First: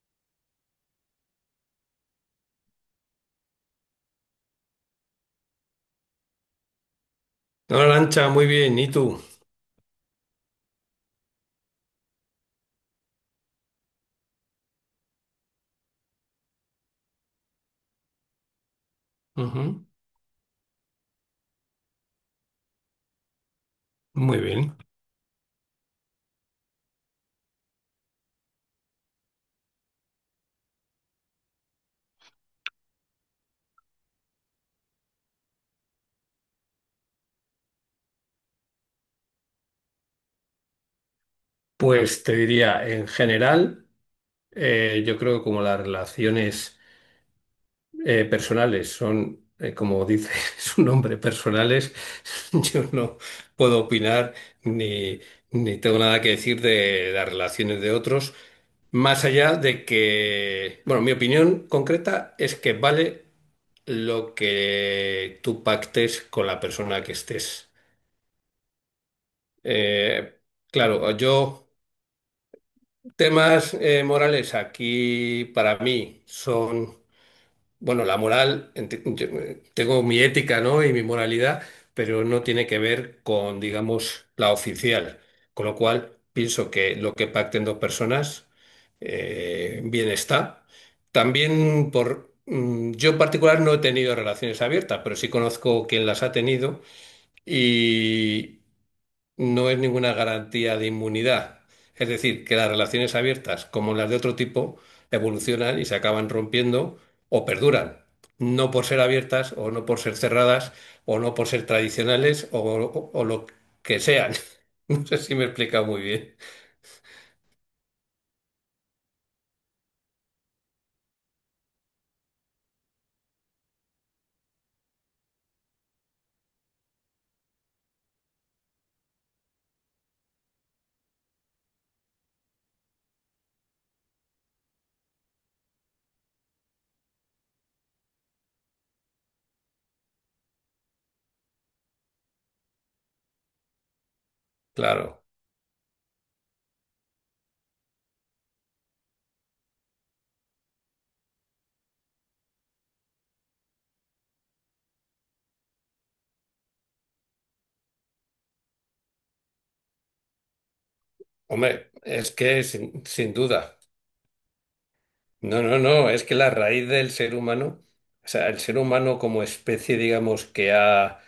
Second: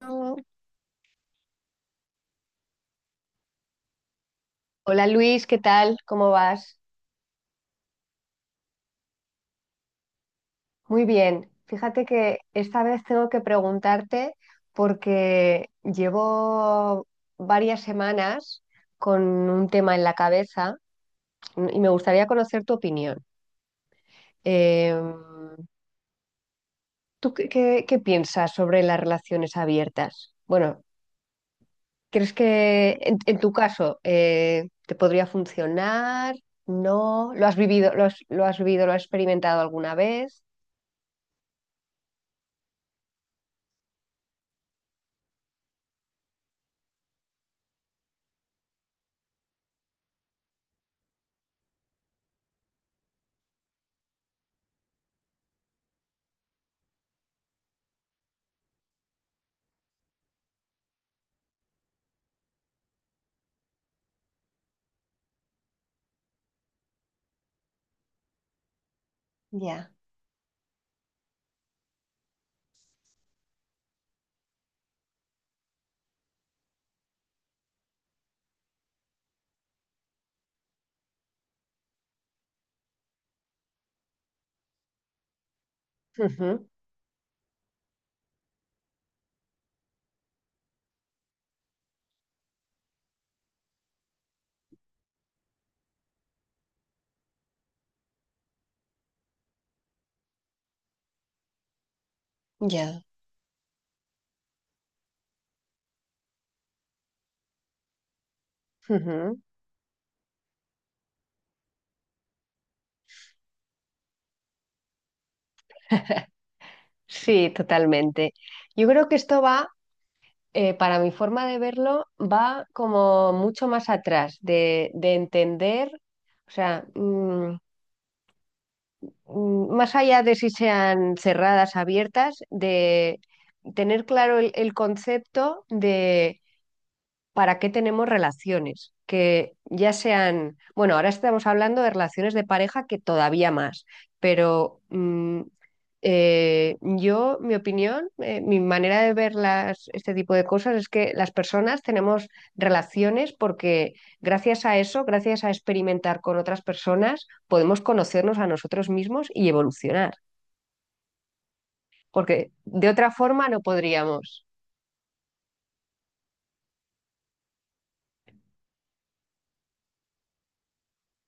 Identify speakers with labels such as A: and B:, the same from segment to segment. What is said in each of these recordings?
A: No. Hola, Luis, ¿qué tal? ¿Cómo vas?
B: Hola, Lancha, muy bien. ¿Y tú?
A: Muy bien. Fíjate que esta vez tengo que preguntarte porque llevo varias semanas con un
B: Ujú.
A: tema en la cabeza y me gustaría conocer tu opinión.
B: Muy bien.
A: Eh, ¿Tú qué piensas sobre las relaciones abiertas? Bueno, ¿crees que en, tu caso te podría funcionar? ¿No? ¿Lo has vivido, lo has experimentado alguna vez?
B: Pues te diría, en general, yo creo que como las relaciones personales son, como dice su nombre, personales, yo no puedo opinar ni, ni tengo nada que decir de las relaciones de otros, más allá de que, bueno, mi opinión concreta es que vale lo que tú pactes con la persona que estés.
A: Ya.
B: Eh, claro, yo temas morales aquí para mí son, bueno, la moral, yo, tengo mi ética, ¿no? Y mi moralidad, pero no tiene que ver con, digamos, la oficial. Con lo cual,
A: Ujú.
B: pienso que lo que pacten dos personas, bien está. También por, yo en particular no he tenido relaciones abiertas, pero sí conozco quien las ha tenido. Y no es ninguna garantía de inmunidad. Es decir, que las
A: Ya.
B: relaciones abiertas, como las de otro tipo, evolucionan y se acaban rompiendo o perduran. No por ser
A: Ujú.
B: abiertas o no por ser cerradas o no por ser tradicionales o lo que sean. No sé si me he explicado muy bien.
A: Sí, totalmente. Yo creo que esto va, para mi forma de verlo, va como mucho más atrás de, entender, o sea, más allá de si sean cerradas, abiertas, de tener claro el concepto para qué tenemos relaciones, que ya sean, bueno, ahora estamos hablando de relaciones de pareja que todavía más, pero
B: Claro.
A: mi opinión, mi manera de ver las, este tipo de cosas es que las personas tenemos relaciones porque gracias a eso, gracias a experimentar con otras personas, podemos conocernos a nosotros mismos y evolucionar,
B: Hombre, es
A: porque
B: que
A: de otra
B: sin
A: forma no
B: duda.
A: podríamos.
B: No, no, no. Es que la raíz del ser humano, o sea, el ser humano como especie, digamos, que ha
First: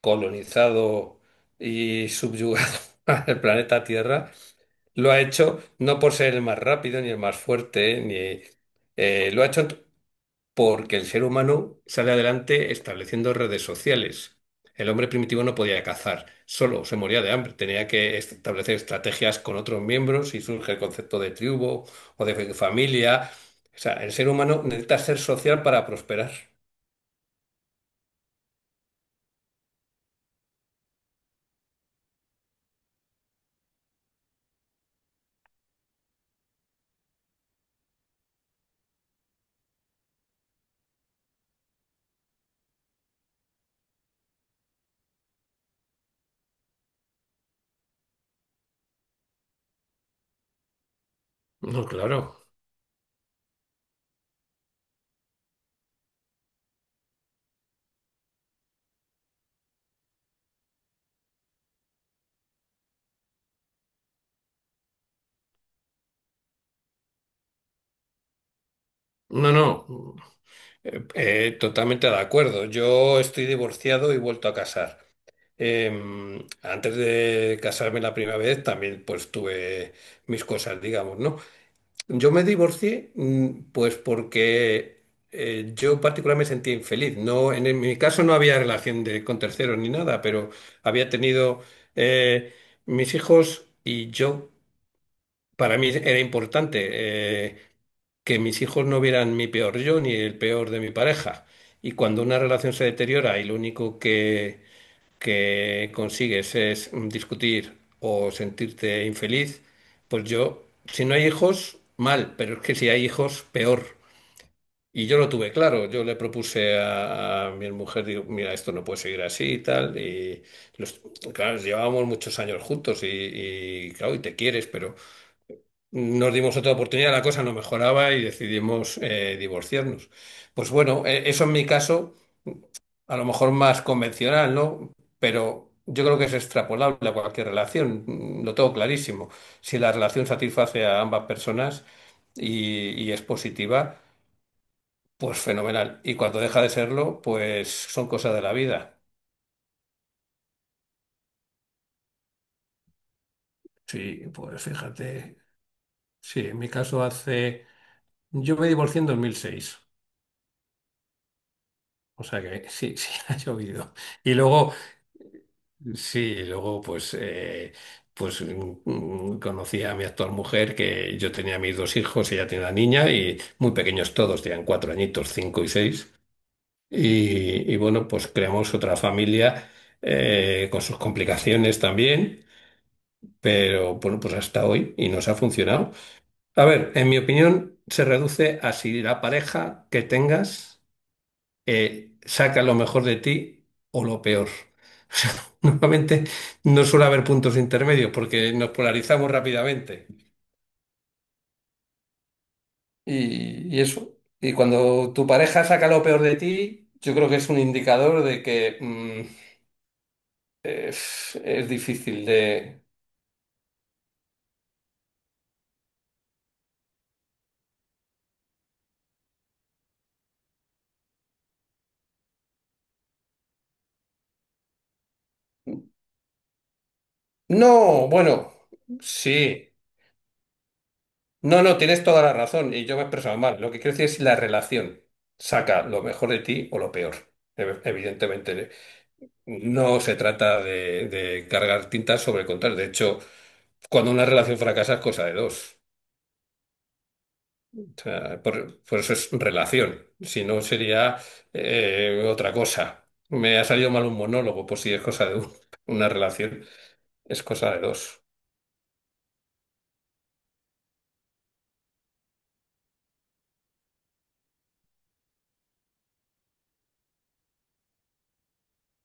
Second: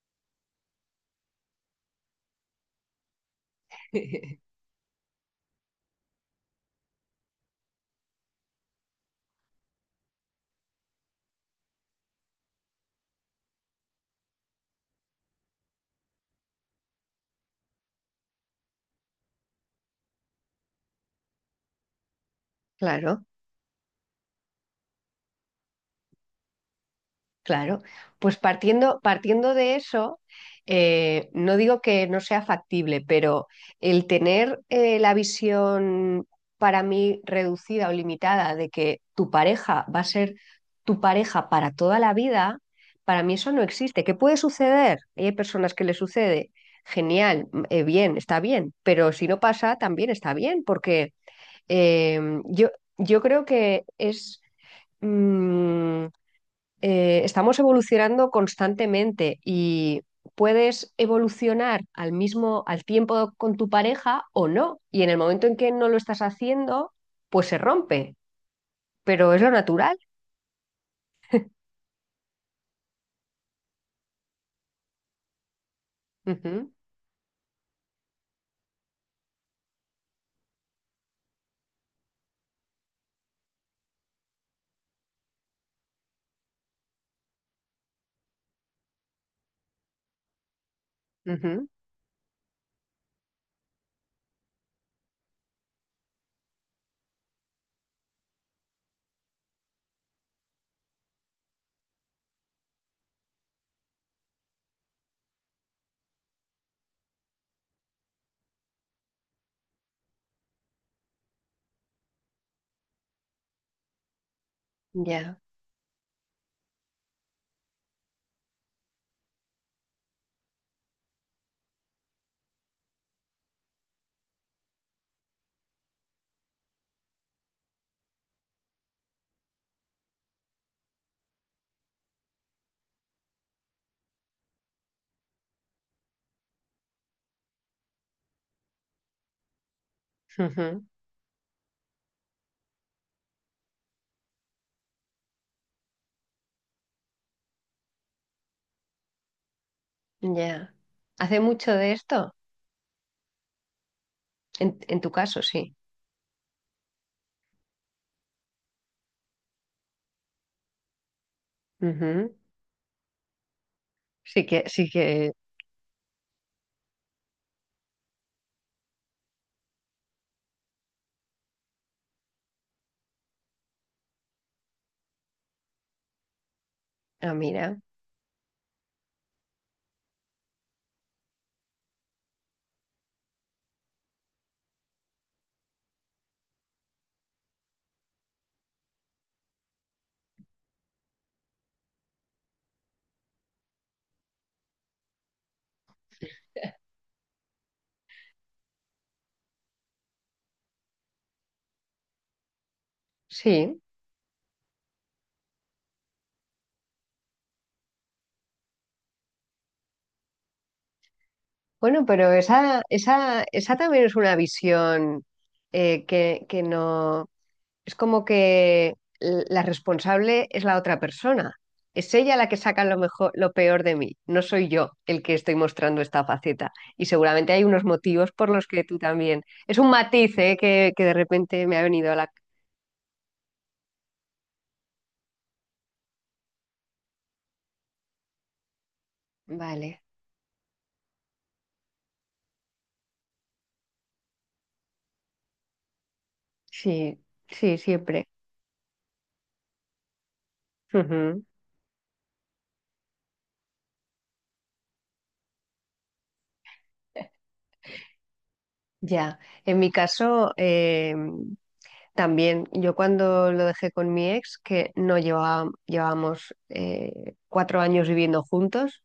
B: colonizado y subyugado al planeta Tierra, lo ha hecho no por ser el más rápido ni el más fuerte, ni lo ha hecho porque el ser humano sale adelante estableciendo redes sociales. El hombre primitivo no podía cazar, solo se moría de hambre, tenía que establecer estrategias con otros miembros y surge el concepto de tribu o de
A: Claro.
B: familia. O sea, el ser humano necesita ser social para prosperar.
A: Claro, pues partiendo de eso, no digo que no sea factible, pero el tener la visión para mí reducida o limitada de que tu pareja va a ser tu pareja para toda la vida, para mí eso no existe. ¿Qué puede suceder? Hay personas que le sucede, genial, bien, está bien, pero si no pasa, también está bien, porque
B: No,
A: eh,
B: claro.
A: yo, yo creo que es. mm, Estamos evolucionando constantemente y puedes evolucionar al tiempo con tu pareja o no. Y en el momento en que no lo estás haciendo, pues se rompe, pero es lo
B: No,
A: natural.
B: no. Totalmente de acuerdo. Yo estoy divorciado y vuelto a casar.
A: Ujú.
B: Antes de casarme la primera vez también pues tuve mis cosas, digamos, ¿no? Yo me divorcié pues porque yo en particular me sentía infeliz. No, en mi caso no había relación de- con terceros ni nada, pero había tenido
A: Ujú.
B: eh, mis hijos y yo para mí era importante que mis hijos no vieran mi peor yo ni el peor de mi pareja. Y cuando una relación se deteriora y lo único que consigues es discutir o sentirte infeliz, pues yo, si no hay hijos, mal, pero es que si hay hijos, peor. Y yo lo
A: Ya.
B: tuve claro, yo le propuse a mi mujer, digo, mira, esto no puede seguir así y tal, y los, claro, llevábamos muchos años juntos y claro, y te quieres, pero... Nos dimos otra oportunidad, la cosa no mejoraba y decidimos divorciarnos. Pues bueno, eso en mi caso, a lo mejor más convencional, ¿no? Pero yo creo que es extrapolable a cualquier relación, mm, lo tengo clarísimo. Si la relación
A: Ujú.
B: satisface a ambas personas y es positiva, pues fenomenal. Y cuando deja de serlo, pues son cosas de la vida.
A: Ya. Hace mucho de esto,
B: Sí, pues
A: en, tu
B: fíjate,
A: caso, sí.
B: sí, en mi caso hace... Yo me divorcié en 2006, o
A: Ujú.
B: sea que sí, sí, ha llovido. Y
A: Sí que,
B: luego...
A: sí que.
B: Sí, y luego pues, pues conocí a mi actual mujer, que yo tenía mis dos hijos, ella tiene una niña y muy pequeños todos, tenían cuatro añitos, cinco y seis.
A: Ah,
B: Y
A: mira,
B: bueno, pues creamos otra familia con sus complicaciones también, pero bueno, pues hasta hoy y nos ha funcionado. A ver, en mi opinión se reduce a si la pareja que tengas saca lo mejor de ti o lo peor. O sea, normalmente no suele haber puntos intermedios porque nos polarizamos rápidamente.
A: sí.
B: Y eso, y cuando tu pareja saca lo peor de ti, yo creo que es un indicador de que mm, es
A: Bueno,
B: difícil
A: pero esa,
B: de...
A: esa, esa también es una visión que no. Es como que la responsable es la otra persona. Es ella la que saca lo mejor, lo peor de mí. No soy yo el que estoy mostrando esta faceta. Y seguramente hay unos
B: No,
A: motivos por
B: bueno,
A: los que tú también.
B: sí.
A: Es un matiz, ¿eh? Que de
B: No,
A: repente me
B: no,
A: ha
B: tienes
A: venido a
B: toda
A: la.
B: la razón y yo me he expresado mal. Lo que quiero decir es la relación. Saca lo mejor de ti o lo peor. Evidentemente.
A: Vale,
B: No se trata de cargar tintas sobre contar. De hecho, cuando una relación fracasa es cosa de dos.
A: sí, sí,
B: O
A: siempre.
B: sea, por eso es relación. Si no, sería
A: Ujú.
B: otra cosa. Me ha salido mal un monólogo, pues si es cosa de uno. Una relación es cosa de dos.
A: Ya, en mi caso, también, yo cuando lo dejé con mi ex, que no llevábamos cuatro años viviendo juntos.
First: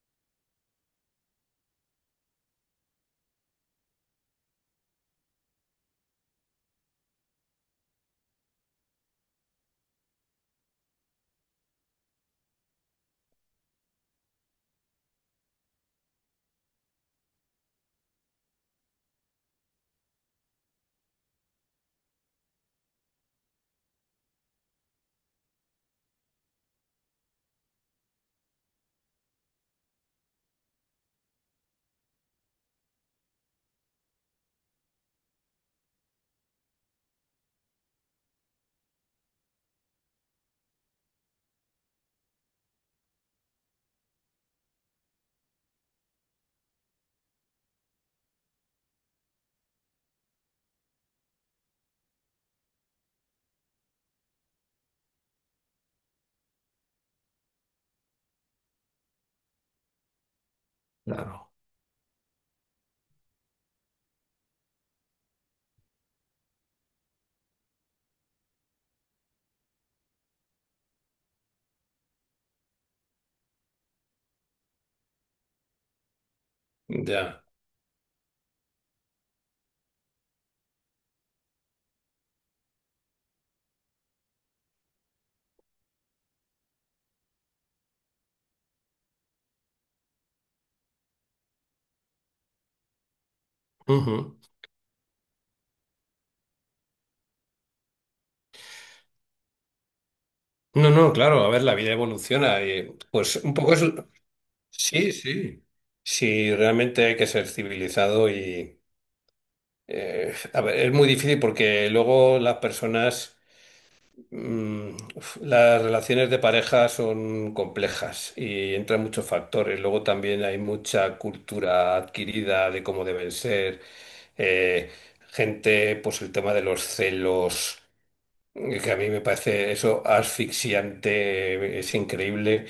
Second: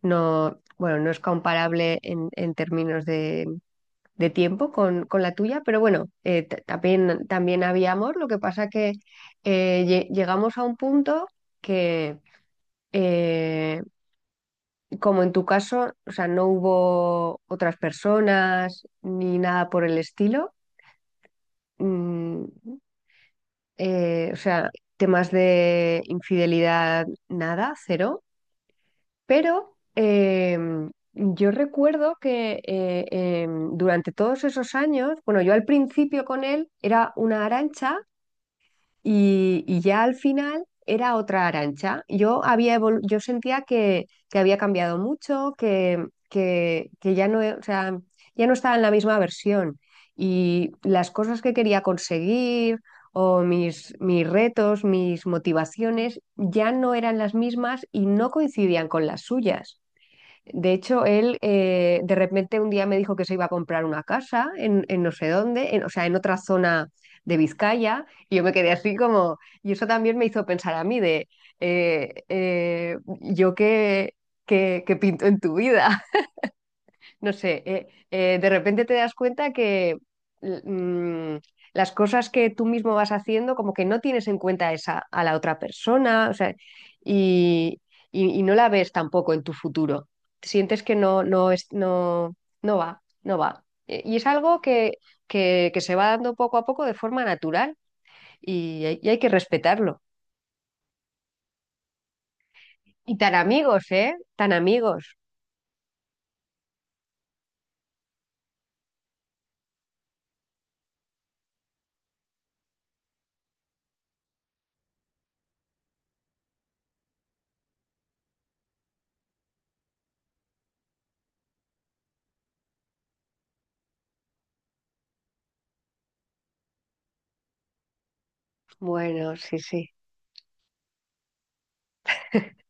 A: No, bueno, no es comparable en, términos de, tiempo con, la tuya, pero bueno, también había amor, lo que pasa que llegamos a un punto que, eh, como en tu caso, o sea, no hubo otras personas ni nada por el estilo. mm, o sea, temas de infidelidad, nada, cero. Pero yo recuerdo que durante todos esos años, bueno, yo al principio con él era una Arancha y ya al final era otra Arancha. Yo sentía que, había cambiado mucho, que ya no, o sea, ya no estaba en la misma versión. Y las cosas que quería conseguir o mis retos, mis motivaciones, ya no eran las mismas y no coincidían con las suyas. De hecho, él
B: Claro.
A: de repente un día me dijo que se iba a comprar una casa en, no sé dónde, o sea, en otra zona de Vizcaya, y yo me quedé así como, y eso también me hizo pensar a mí de, yo qué, pinto en tu vida, no
B: Ya.
A: sé, de repente te das cuenta que l- mm, las cosas que tú mismo vas haciendo, como que no tienes en cuenta esa, a la otra persona, o sea, y, y no la ves tampoco en tu futuro. Sientes que no, no es, no, no va, no va. Y es
B: Ujú.
A: algo que, se va dando poco a poco de forma natural y, y hay que respetarlo.
B: No, no, claro, a ver, la vida evoluciona y
A: Y tan
B: pues un poco es...
A: amigos, ¿eh? Tan
B: Sí,
A: amigos.
B: sí. Sí, realmente hay que ser civilizado. A ver, es muy difícil porque luego las personas, mm, uf, las relaciones de pareja son complejas y entran muchos factores. Luego también hay mucha cultura adquirida de cómo deben ser, eh, gente, pues el tema de los celos. Es que a mí me
A: Bueno, sí,
B: parece
A: sí,
B: eso asfixiante, es increíble.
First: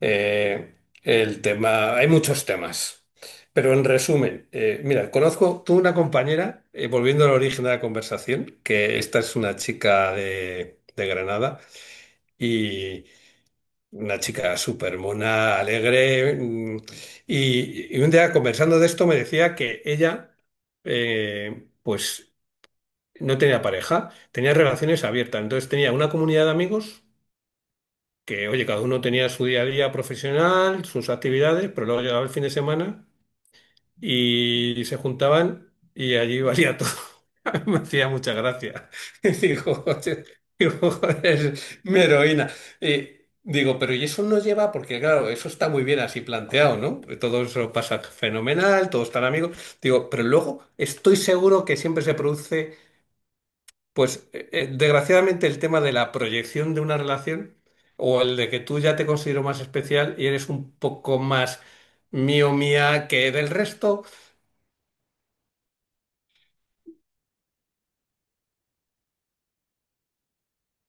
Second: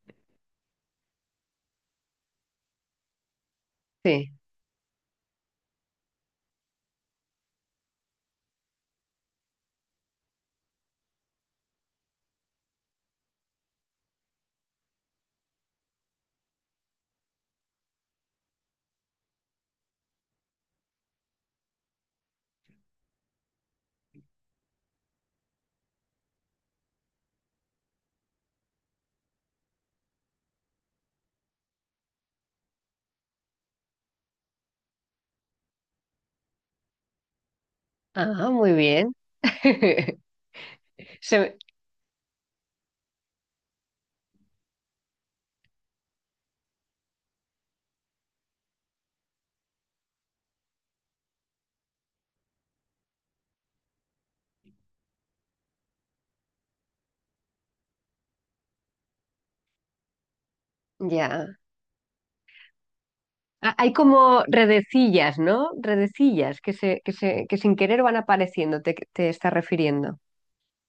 B: Eh, el tema, hay muchos temas, pero en
A: sí.
B: resumen, mira, conozco, tuve una compañera, volviendo al origen de la conversación, que esta es una chica de Granada y una chica súper mona, alegre, mm, y un día conversando de esto me decía que ella, pues no tenía pareja, tenía relaciones abiertas. Entonces tenía una comunidad de amigos que, oye, cada uno tenía su día a día profesional, sus actividades, pero luego llegaba el fin de semana y se juntaban y allí valía todo. Me hacía mucha
A: Ah, muy
B: gracia.
A: bien.
B: Digo, "Oye", digo, "Joder,
A: Se,
B: mi heroína". Y digo, pero ¿y eso no lleva? Porque claro, eso está muy bien así planteado, ¿no? Todo eso pasa fenomenal, todos están amigos. Digo, pero luego estoy seguro que siempre se produce pues desgraciadamente el tema de la proyección de una relación o el de que tú ya te considero más especial y eres un poco
A: Ya.
B: más mío mía que del
A: Hay
B: resto,
A: como redecillas, ¿no? Redecillas que sin querer van apareciendo, te estás refiriendo.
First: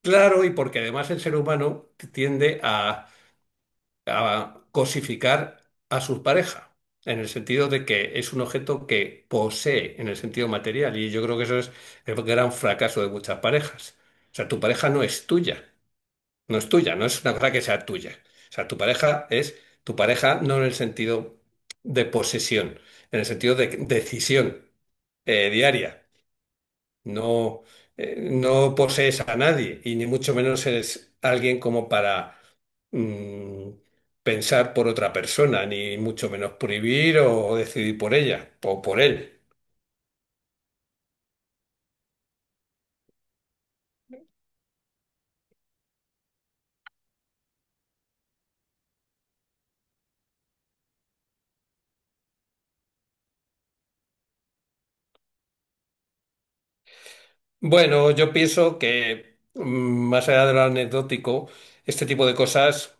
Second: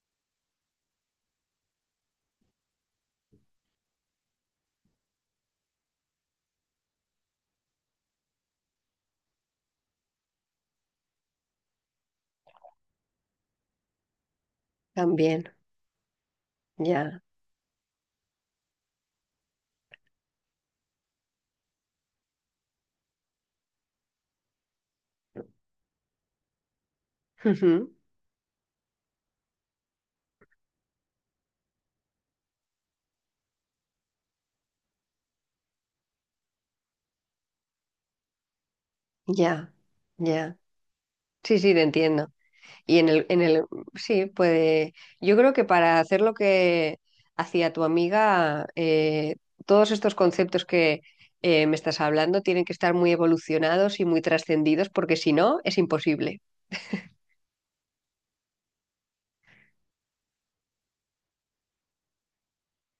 B: claro, y porque además el ser humano tiende a cosificar a su pareja, en el sentido de que es un objeto que posee en el sentido material, y yo creo que eso es el gran fracaso de muchas parejas. O sea, tu pareja no es
A: También,
B: tuya. No es tuya, no
A: ya.
B: es una cosa que sea tuya. O sea, tu pareja es tu pareja no en el sentido de posesión, en el sentido de decisión diaria. No,
A: Ujú.
B: no posees a nadie y ni mucho menos eres alguien como para mm, pensar por otra persona, ni mucho menos prohibir o decidir por ella o por él.
A: Ya, ya. Sí, sí, te entiendo. Y en el, sí, puede. Yo creo que para hacer lo que hacía tu amiga, todos estos conceptos que me estás hablando tienen que estar muy evolucionados y muy trascendidos, porque si no, es imposible.
B: Bueno, yo pienso que mm, más allá de lo anecdótico, este tipo de cosas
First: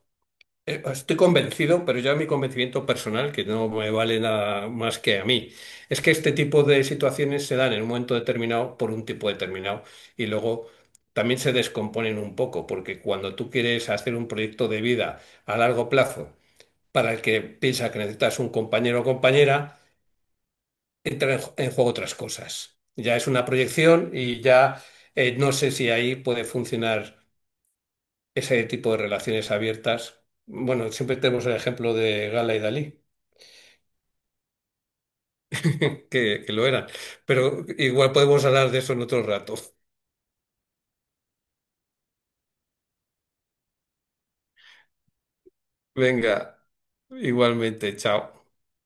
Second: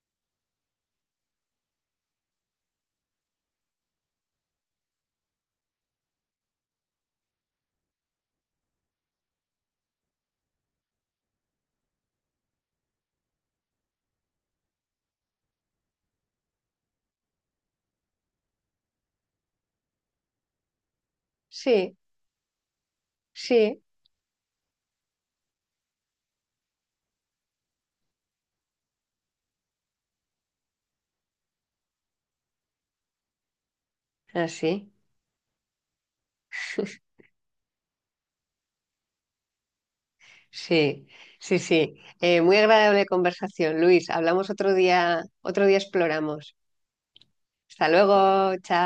B: Estoy convencido, pero ya mi convencimiento personal, que no me vale nada más que a mí, es que este tipo de situaciones se dan en un momento determinado por un tipo determinado y luego también se descomponen un poco, porque cuando tú quieres hacer un proyecto de vida a largo plazo para el que piensa que necesitas un compañero o compañera, entran en juego
A: Sí,
B: otras cosas. Ya es una
A: sí,
B: proyección y ya no sé si ahí puede funcionar ese tipo de relaciones abiertas. Bueno, siempre tenemos el ejemplo de Gala y Dalí,
A: así.
B: que lo eran, pero igual podemos hablar de eso en otro rato.
A: Sí, sí, sí. Muy agradable conversación, Luis. Hablamos otro día exploramos.
B: Venga,
A: Hasta
B: igualmente, chao.
A: luego, chao.